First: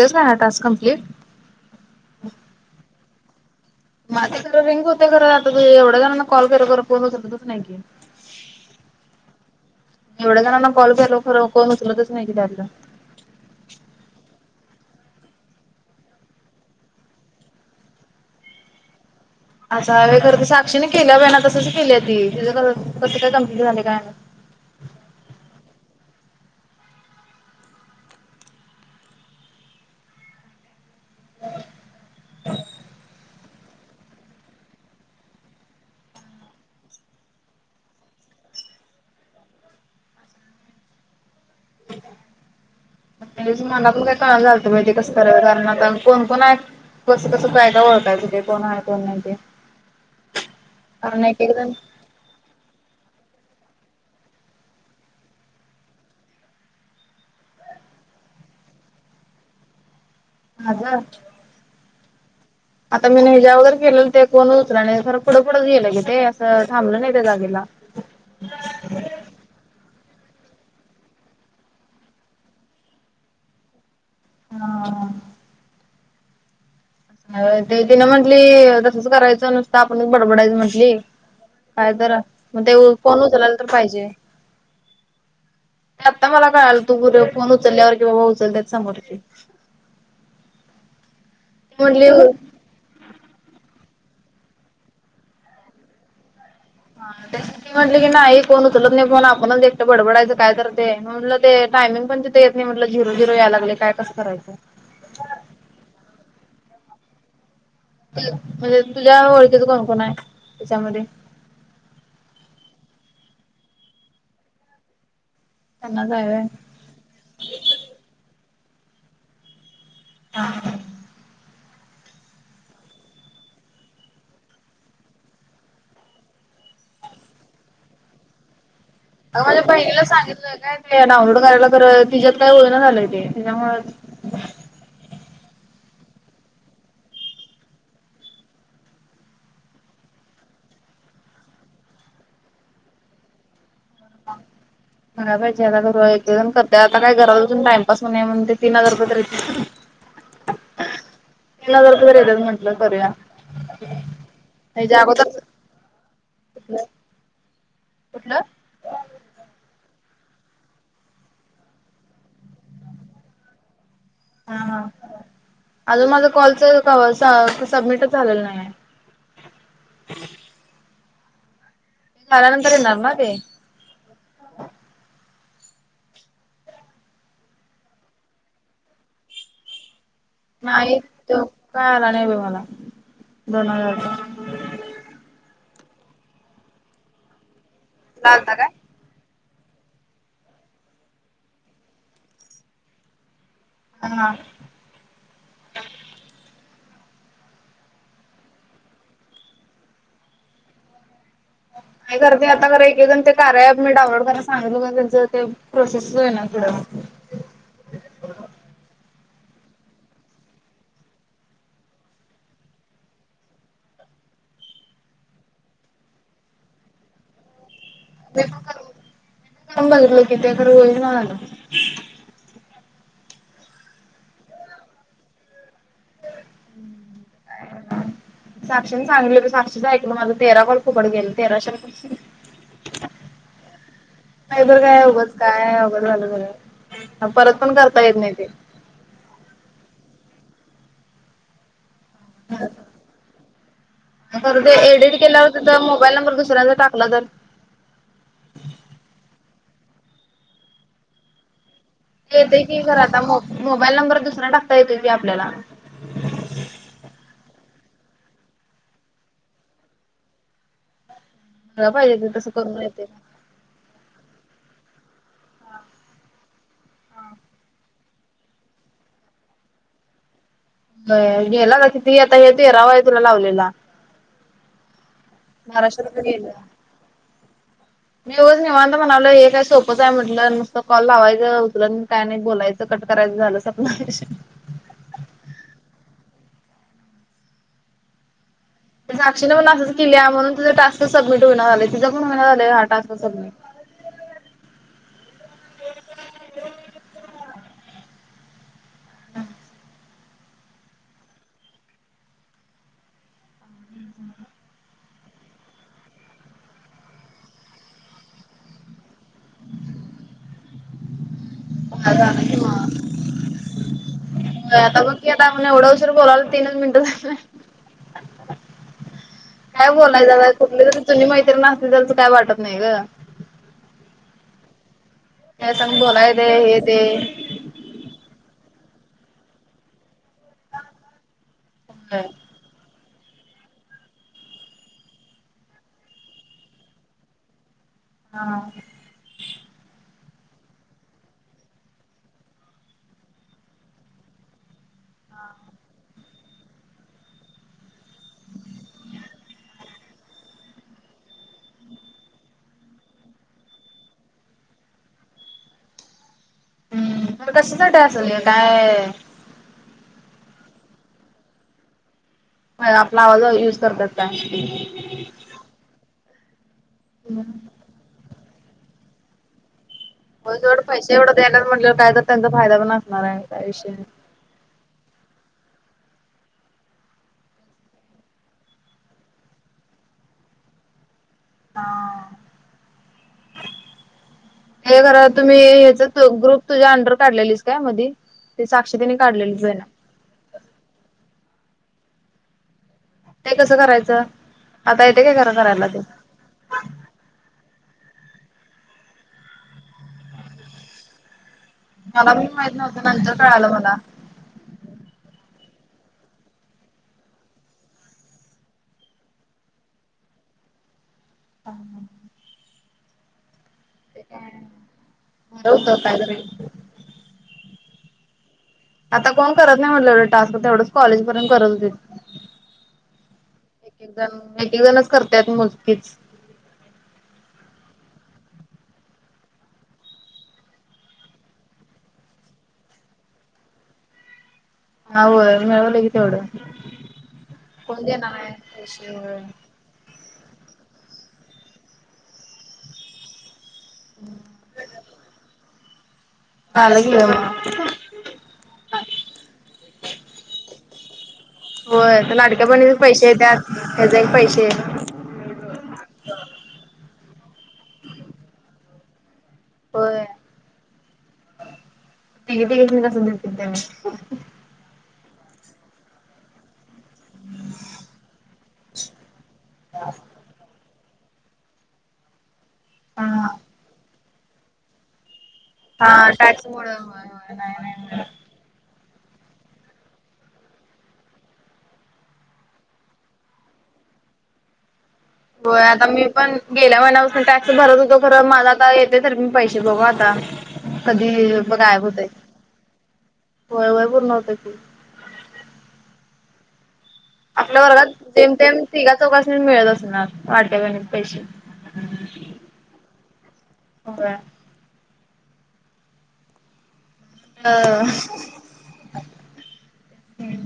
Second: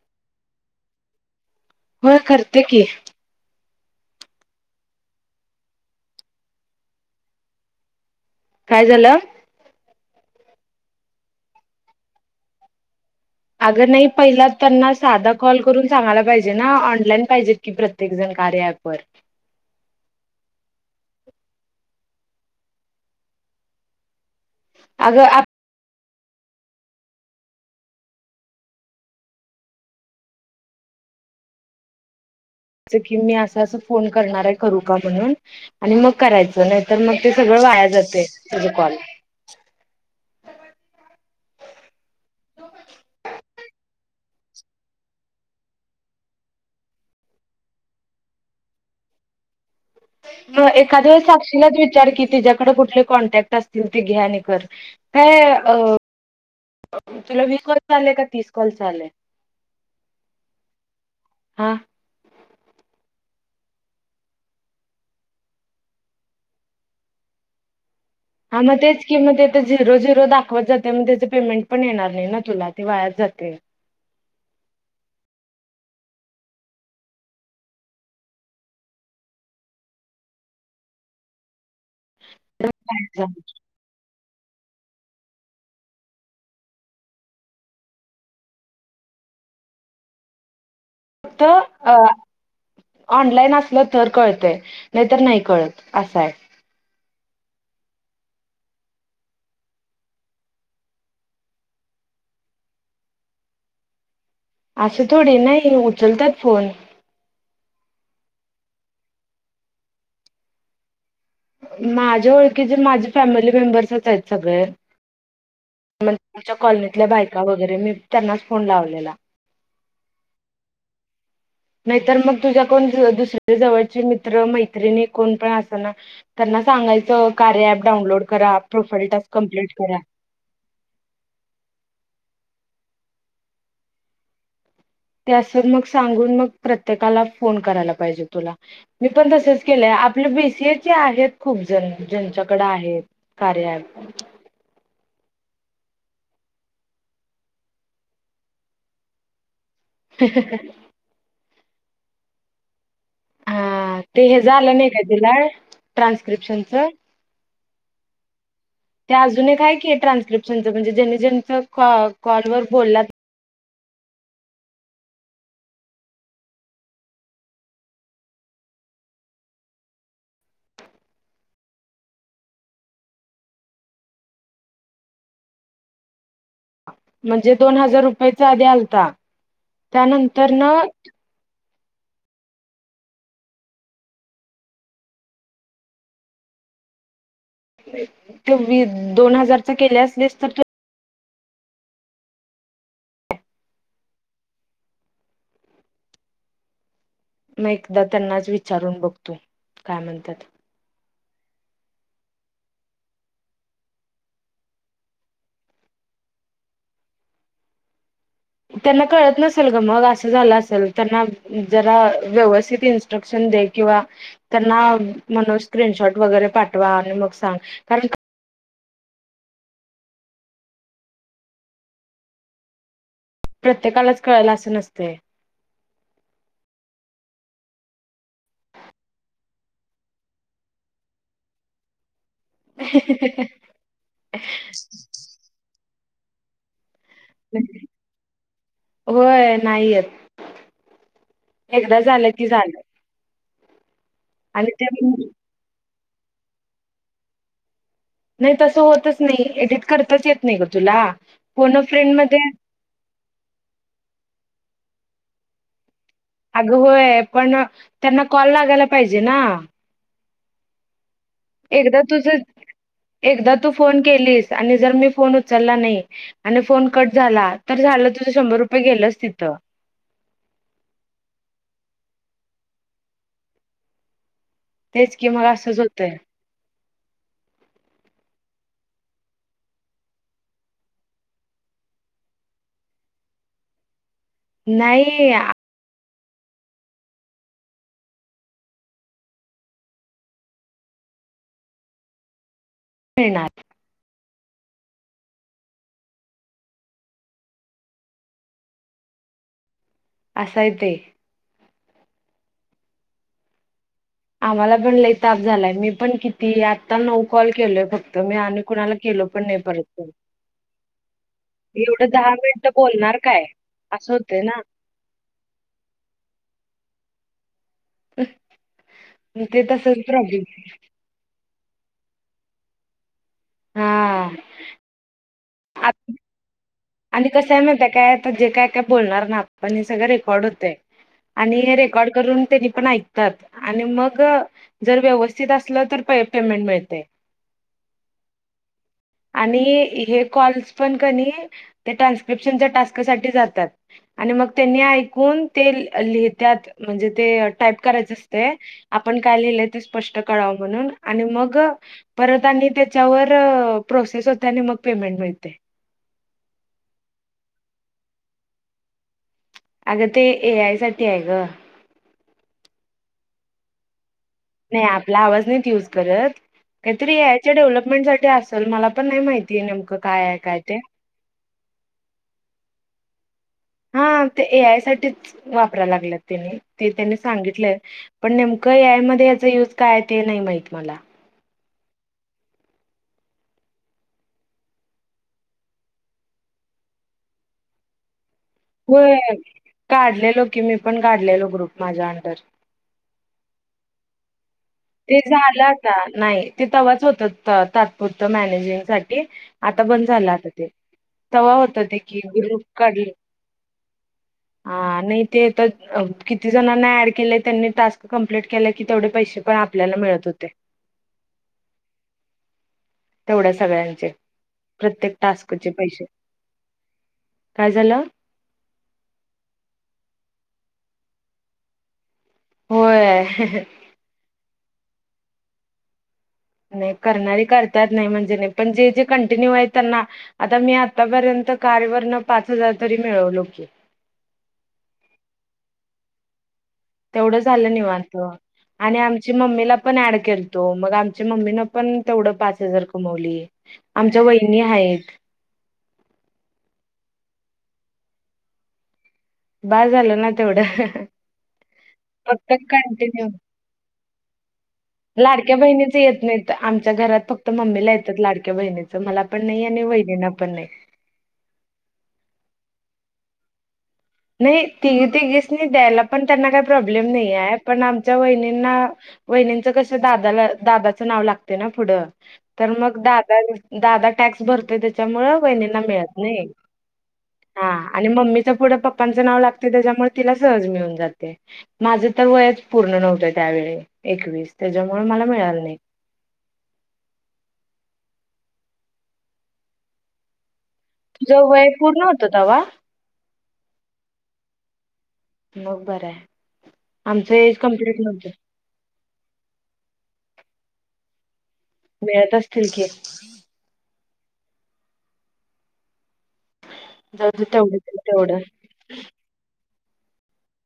होच ना task complete होय करते की माझे खरं रिंग होते खर आता त एवढ्या जणांना कॉल कररं फोन तस नाही की काय झालं एवढ्या जणांना कॉल केल खरं कोण उचल तच नाही कलं अगर नाही पहिला त्यांना साधा कॉल करून सांगायला पाहिजे ना ऑनलाईन पाहिजेत की प्रत्येक जण कार्यापर अस ह खरं तर साक्षीने केल्या ना तसंच केली ती त कसं काय कंप्लीट झाली काय अगर आप असं की मी अस फोन करणार आहेू का म्हणून आणि मग करायचं नाही तरर मग ते सगळं वाया जाते बुजेकॉण अच अ मनातून काय कळ चालतं पाहिजे कसं कराय कारण कोण कोण आहे कसं कसं फायदा ओळखायच ते कोण आहे कोण नाही ते एखाद ववस कारण एक एक जण साक्षीलाच विचार की तिच्याकडे कुठले कॉन्टॅक्ट असतील ते घ्याणेकर काय अ चला वीकवाचालेका तसकोचाले आज आता मी न ज्या वगैर केलेलं ते कोण उचला नाही सर पुढं पुुढच गेलं की ते असं थांबलं नाही त्या जागेला हा मग तेच किंमत तर झेरो झ दाखवत जाते म त्याच पेमेंट पण येणार नाही ना तुला ते वायात जाते हा ते तिनं म्हंटली तसच करायचं नुसतं आपणच बडबडायचं म्हंटली काय तर मगं ते फोन उचलायला पण तर पाहिजे आता मला कळाल तू पुर फोन उचलल्यावर कि बाबा उचलतच समोर क [unintelligible] फक्त ऑनलाईन असल तर कळतय नाही तर नाही कळत असं आहे त्यां त म्हटले की नाही कोण उचलत नाही पण आपण एकटं बडबडायचं काय तर ते म्हटलं ते टम पण ति येत नाही म्हटलं झिरो झिरो या लागले काय कराचं असं थोडी नाही उचलतात फोन म्हणजे तुझ्या ओळखीचा कोणकण आहे त्याच्यामध्ये माझ्या ओळखी जर माझे फॅमिली मेंबर्स आहेत सगळे त्यांनाच हाय व्हय. मच्या कॉलनीतल्या बायका वगैरे मी त्यांनाच फोन लावलेला हा ह नाहीतर मग तुझ्या को दुसऱ्या जवळचे मित्र मैत्रिणी कोण पण अस ना त्यांना सांगायं कार्य प डाउनलोड करा प्रोफाईल टास्क अग माझ्या कंप्लीट करा बहिला सांगितलं काय ते डाउनलोड करायला तर तिच्यात का झालं ते तच्यामुळे ते मग सांगून मग प्रत्येकाला फोन करायला पाहिजे तुला मी पण तसच के आपले बीसीएचे आहेत खूप जण ज्यांच्याकडे आहेत कार्या [unintelligible] बा पाहिजे आता गर एकजण करते आता काय घरातचून टाइमपास होणे म्हण ते तीन हजार रप [unintelligible] [unintelligible] हा ते हे झालं नाही हेच्या का अगोदर तुला ट्रान्स्क्रिप्शनच कुठलं ते अजून काय की आहे ट्रान्स्क्रिप्शनच म्हणजे ज्यांनी ज्यांचॉ कॉलवर बोलात हा हा अजून माझ कॉलच सबमिट झालेलं नाही ते झाल्यानंतर येणार ना ते म्हणजे दोन हजार रुपयाचा आधी आलता त्यानंतर नाही तो काय आला नाही ब मला दोन हजार तुला आलता काय? दोन हजारच्या केले असलिस तर त हा मग एकदा त्यांनाच विचारून बघतो काय म्हणतात [unintelligible] नाही कर ते आता एक एकण ते कार्य प मी डाउनलोड करा सांगल का त्यांचं ते प्रोसेसच आहे ना त्यांना कळत नसेल ग मग अस झाल असेल त्यांनां जरा व्यवस्तीत इट्र क त्यांना स्क्रीन शॉट वेगरे पाठवा मग सां [unintelligible] प्रत्येकालाच कळायला असं नसते [unintelligible] साक्षीने सांगलं की साक्षीचं ऐकलं माझं तेरा कोल भुकड गेल तेराश का बर काय उगच काय आहे उगच झालं बर- ह परत पण करता येत नाही ते होय नाही येत एकदा झालं की झालं तर ते एडिट केल्यावरत तर मोबाईल नंबर दुसऱ्यांच टाकला तर नाही तसं होतच नाही एडिट करताच येत नाही ग तुला कोण येतत क खरा आता मो मोबाईल नंबर दुसरा टाकता येतो की आपल्याला अगं होय पण त्यांना कॉल लागायला पाहिजे ना एकदा पाहिजे तुझ ते तसं करून येते. एकदा तू फोन केलीस आनि‌ मी फोन उचला नाही अशी फोन कट झाला तर झाल तुझं शंभर रुपये गेलच तिथं गेला ना कि त आता हेेत तेरावा आहे तुला लावलेला तेच की मग असंच बाराशे होतय रुपये गेलं. मी एवज निवनत म्हणावलं हे काय सोपंच आहे म्हटलं नुसत कॉल लावायचं उतर काय नाही बोलायचं क करायचं झालं स्वप नाही साक्षी पण अस कल्या म्हून त टास्क सबमिट हो झाले तिं पण हो तासग मिळणार [inaudible] असाय ते आम्हाला पण लई ताप झालाय मी पण किती आत्ता नऊ कॉल केलोय फक्त मी आणि कुणाला केल पण नाही परतत [inaudible] एवढं दहा मिनिट बोलणार काय असं होतंय ना होता म किता म्ह ओडा उसर बोलाला तीन मनिट मग ते काय तसंच बोलाय प्रॉब्लेम ददा कुठले तु्ही माहिती असते तर त काय वाटत नाही ग हा त्या संग बोलाय ते हे ते आणि कस आहे माहीत काय आता जे काय आता बोलणार ना आपण हे सगळं रेकॉर्ड होतय आणि रेकॉर्ड होय करून त्यांनी पण ऐक आणि मग जर व्यवस्थित असलं तर पेमेंट मिळते हा आणि हे कॉल्स पण काणी ट्रान्सलेशन टास्क साठी जातात आणि मग तिने ऐक कोण ते लिह त्यात म्हणजे ते टाईप करायच असते आपण काय लिहिलं ते स्पष्ट कळाव म्हणून मग परत आणि त्याच्यावर प्रोसेस होत आणि मग पेमेंट हो ते मग कशासाठी असेल हे काय अगं एआय साठी आहे ग आपला आवाज युज करतात काय? नाही आपला आवाज नाही यूज करत काहीतरी याच्या डेव्हलपमेंटसाठी अस च मला पण नाही माहितीये नेमकं काय आहे हो काय ते. सोड पैसे एवढं द्यायला म्हटले काय तर त्यांचा फायदा पण असणार आहे काय विषय हा नाही. ते ए आय साठीच वापरा लागल्यात त्यांनी ते त्यांनी सांगितलं पण नेमकं याय मध्ये याचा युज काय ते नाही माहीत मला हा हे खर तुम्ही हच ग्रुप तुझ्या अंडर काढलेलीस काय मधी ते साक्षी हो तिने काढलेलीच आहे ना काढलेलो की मी पण काढलेलो ग्रुप माझ्या अंडर हे कसं करायचं आता ते येते काय खरं झालं करायला आता ते नाही ते तव्हाच होत तात्पुरता होत मॅनेजमेंग साठी आता बंद झालं आता ते तवा होतं क मला पण गरुप माहित नव्हतं काढलं नंतर कळालं मला हा नाही ते किती जणांना ऍड केलंय त्यांनी टास्क कंप्लीट केला की तेवढे पैसे पण आपल्याला मिळत होते ह ह तेवढ्या सगळ्यांचे प्रत्येक टास्कचे बरं होतं पैसे काहीतरी काय झालं. आता कोण करत नाही म्हटलं एवढं टास्क तर एवढंच कॉलेज पर्यंत करत होते होय. एक एक जण एक जणच करतायत मोजकी नाही करणारी करता नाही म्हणजे नाही पण जे जे कंटिन्यू आहे त्यांना आता मी आतापर्यंत कार्य वर्ण पाच हजार तरी मिळवलो की होय मिळवले की तेवढं तेवढं झालं कोण निवत देणार आहे आणि पैसे आमची होय मम्मीला पण ऍड केल. तो मग आमच्या मम्मीन पण तेवढं पाच हजार कमवली. आमच्या वहिनी आहेत. झालं या म बास झालं ना तेवढं. होय फक्त लाडक्या बहिणीचा कंटिन्यू पैसे त्यात ह्याचे पैसे लाडक्या बहिणीच येत नाही तर आमच्या घरात फक्त मम्मीला येतात लाडक्या बहिणीचं मला मला पण नाही आणि वहिनीला होय पण नाही. हो. नाही ती तघेस नाही द्यायला पण त्यांना काय प्रॉब्लेम. प्रॉब्लेम नाहीये पण आमच्या वहिनींना वहिनींचा कसा दादाला. नाव लागते ना पुढ तर मग दादा हा दादा टॅक्स भरते त्यामुळे म्हणून वहिनींना मिळत हा नाही टॅक्स मुळ होय होय नाही हा नाही मिळत. मम्मीच्या पुढे पापा पापा च नाव लागते त्याच्यामुळे तिला सहज मिळून जाते माझं तर वयच पूर्ण नव्हतं त्यावेळी एकवीस तेज्या होय आता मी पण गेल्या महिन्यापासूनच टॅक्स भरत होतो. खरं मला काय येते तरी मला पैसे बघू आता तुझं कधी वय बघ गायब पूर्ण होते. होतं तवा वय वय पूर्ण होत ती. मग बराय आपल्या वर्गात जमतेम तिघाचौकासून मिळत असणार वाट्यापणीचे पैसे मिळत असतील की होय. जाऊ दे अ तेवढं-तेवढं. हं.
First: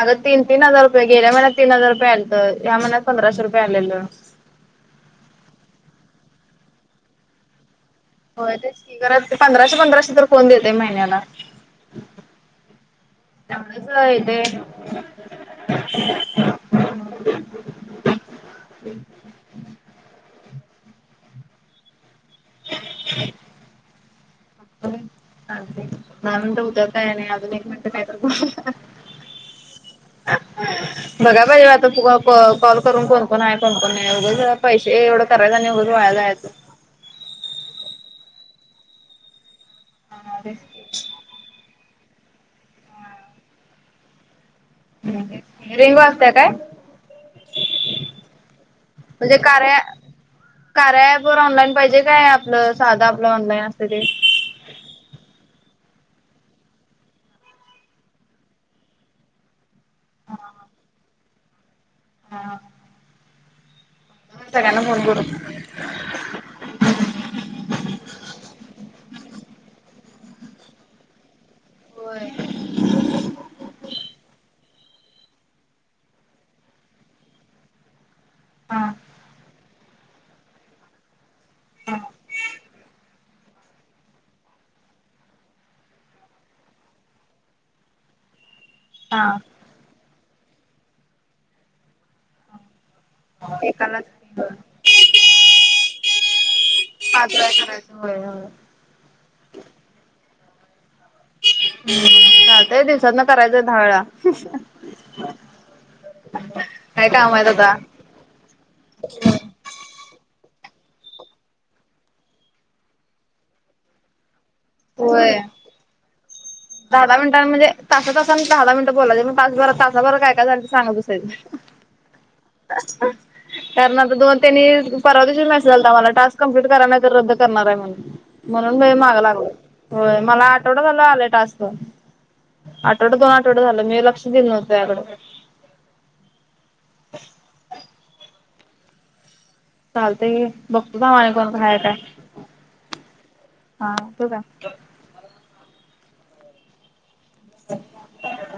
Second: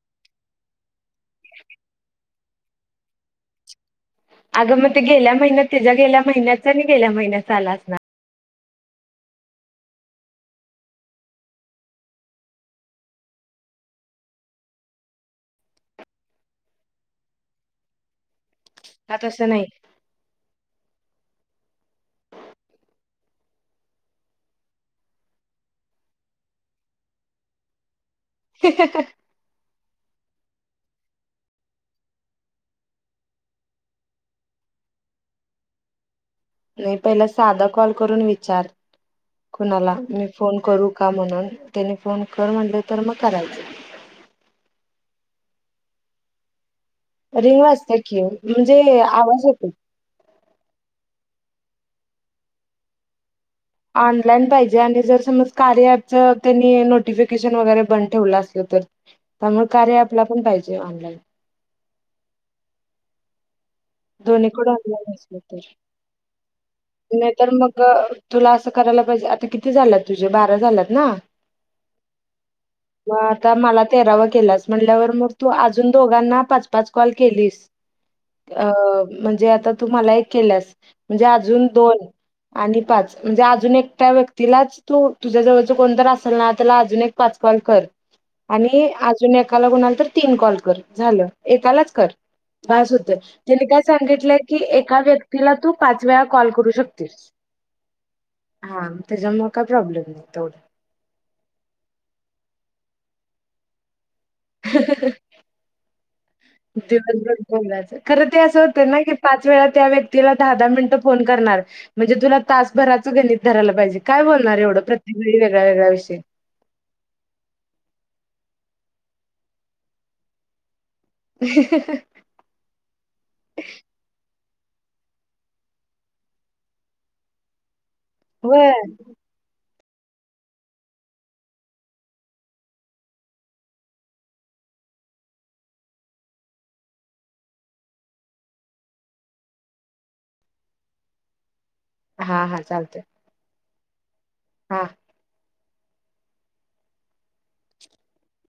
अग तीन, तीन हजार रुपय गेल्या महिन्या तीन हजार रुपये आलतं. या महिन्यात पंधराशे रुपये आलेलं. अगं मग ते गेल्या महिन्यात तिच्या गेल्या महिन्याच आणि गेल्या महिन्याचा आला असणार. हो तेच की पंधराशे पंधराशे तर कोण देते महिन्याला? तेवढच होय येते. धडाधड. आ तस नाही. खुळखुळ. अंग बाई चालतंय कि मला म्हणतय उद्या काय नाही आजुन एक मिनिट तर बाबा अह्. बघा पाहिजे आता कॉल करून कोणकोण आहे. कोणकोण नाही उगाच पैसे एवढं करायच आणि नाही. बर वाया जायच. नाही पहिला साधा कॉल करून विचार. कोणाला मी फोन करू का म्हणून? त्यानी फोन कर म्हणलं तर मग करायचं. रेंगू असतय काय? रिंग वाजते की म्हणजे म्हणजे आवाज येतो. कार्या कार्या ॲप वर ऑनलाईन पाहिजे काय आपलं साधा आप ऑनलाइन पाहिजे आणि जर समज कार्य ॲप त्यांनी नोटिफिकेशन वगैरे बंद ठेवल असल तर त्यामुळेच. कार्य आपल्या पण पाहिजे ऑनलाईन हा. दोन्हीकड ऑनलाईन करू नसल तर नाही तर मग तुला असं करायला पाहिजे आता किती? किती झाल्यात तुझे बारा झाल्यात ना? होय मग आता मला तेरावा केलाच. म्हणल्यावर मग तू अजून दोघांना पाच पाच कॉल केलीस. अ हा म्हणजे आता तुम्हाला एक केल्यास म्हणजे अजून दोन आणि पाच म्हणजे अजून एकट्या व्यक्तीलाच तू तुझ्या जवळच कोणतर असल ना त्याला अजून एक पाच कॉल कर आणि अजून हा एकाला कोणाला तर तीन कॉल कर झालं एकालाच कर बास होत. त्यांनी काय एकालाच सांगितलंय की एका व्यक्तीला तू पाच वेळा कॉल करू शकतेस. पाच वेळा करायचं होय होय. हा त्याच्यामुळे काय प्रॉब्लेम नाही तेवढ. हं चालतय दिवसातन करायचंय दहा वेळा हहह काय काम आहेत आता दिवसभरच खरं ते असं होते ना की पाच वेळा त्या व्यक्तीला- दहा दहा मिनिट फोन करणार म्हणजे तुला तासभर गणित धरणार काय बोलणार? फार एवढं प्रत्येक वेळी होय. ववेगवेगळा विषय दहा मिनटां म्हणजे तासा ताससां दहा मिनट बोलायचंय तासाभरात बरं काय झालं ते सांगत बसते. कारण आता दोन - त्यांनी परवादिवशी मेसेज आलता मला टास्क कंम्प्लीट करा नाही तर रद्द करणार आहे म्हणुन व्हय. म्हणून मी माघ लागलोय होय मला आठवडा झाला आलाय टास्क आठवड दोन आठवड झालं मी लक्ष दिल नव्हत त्याकड [unintelligible] चालतय बघत का माने कोणय हा हा चालतय हा त का ह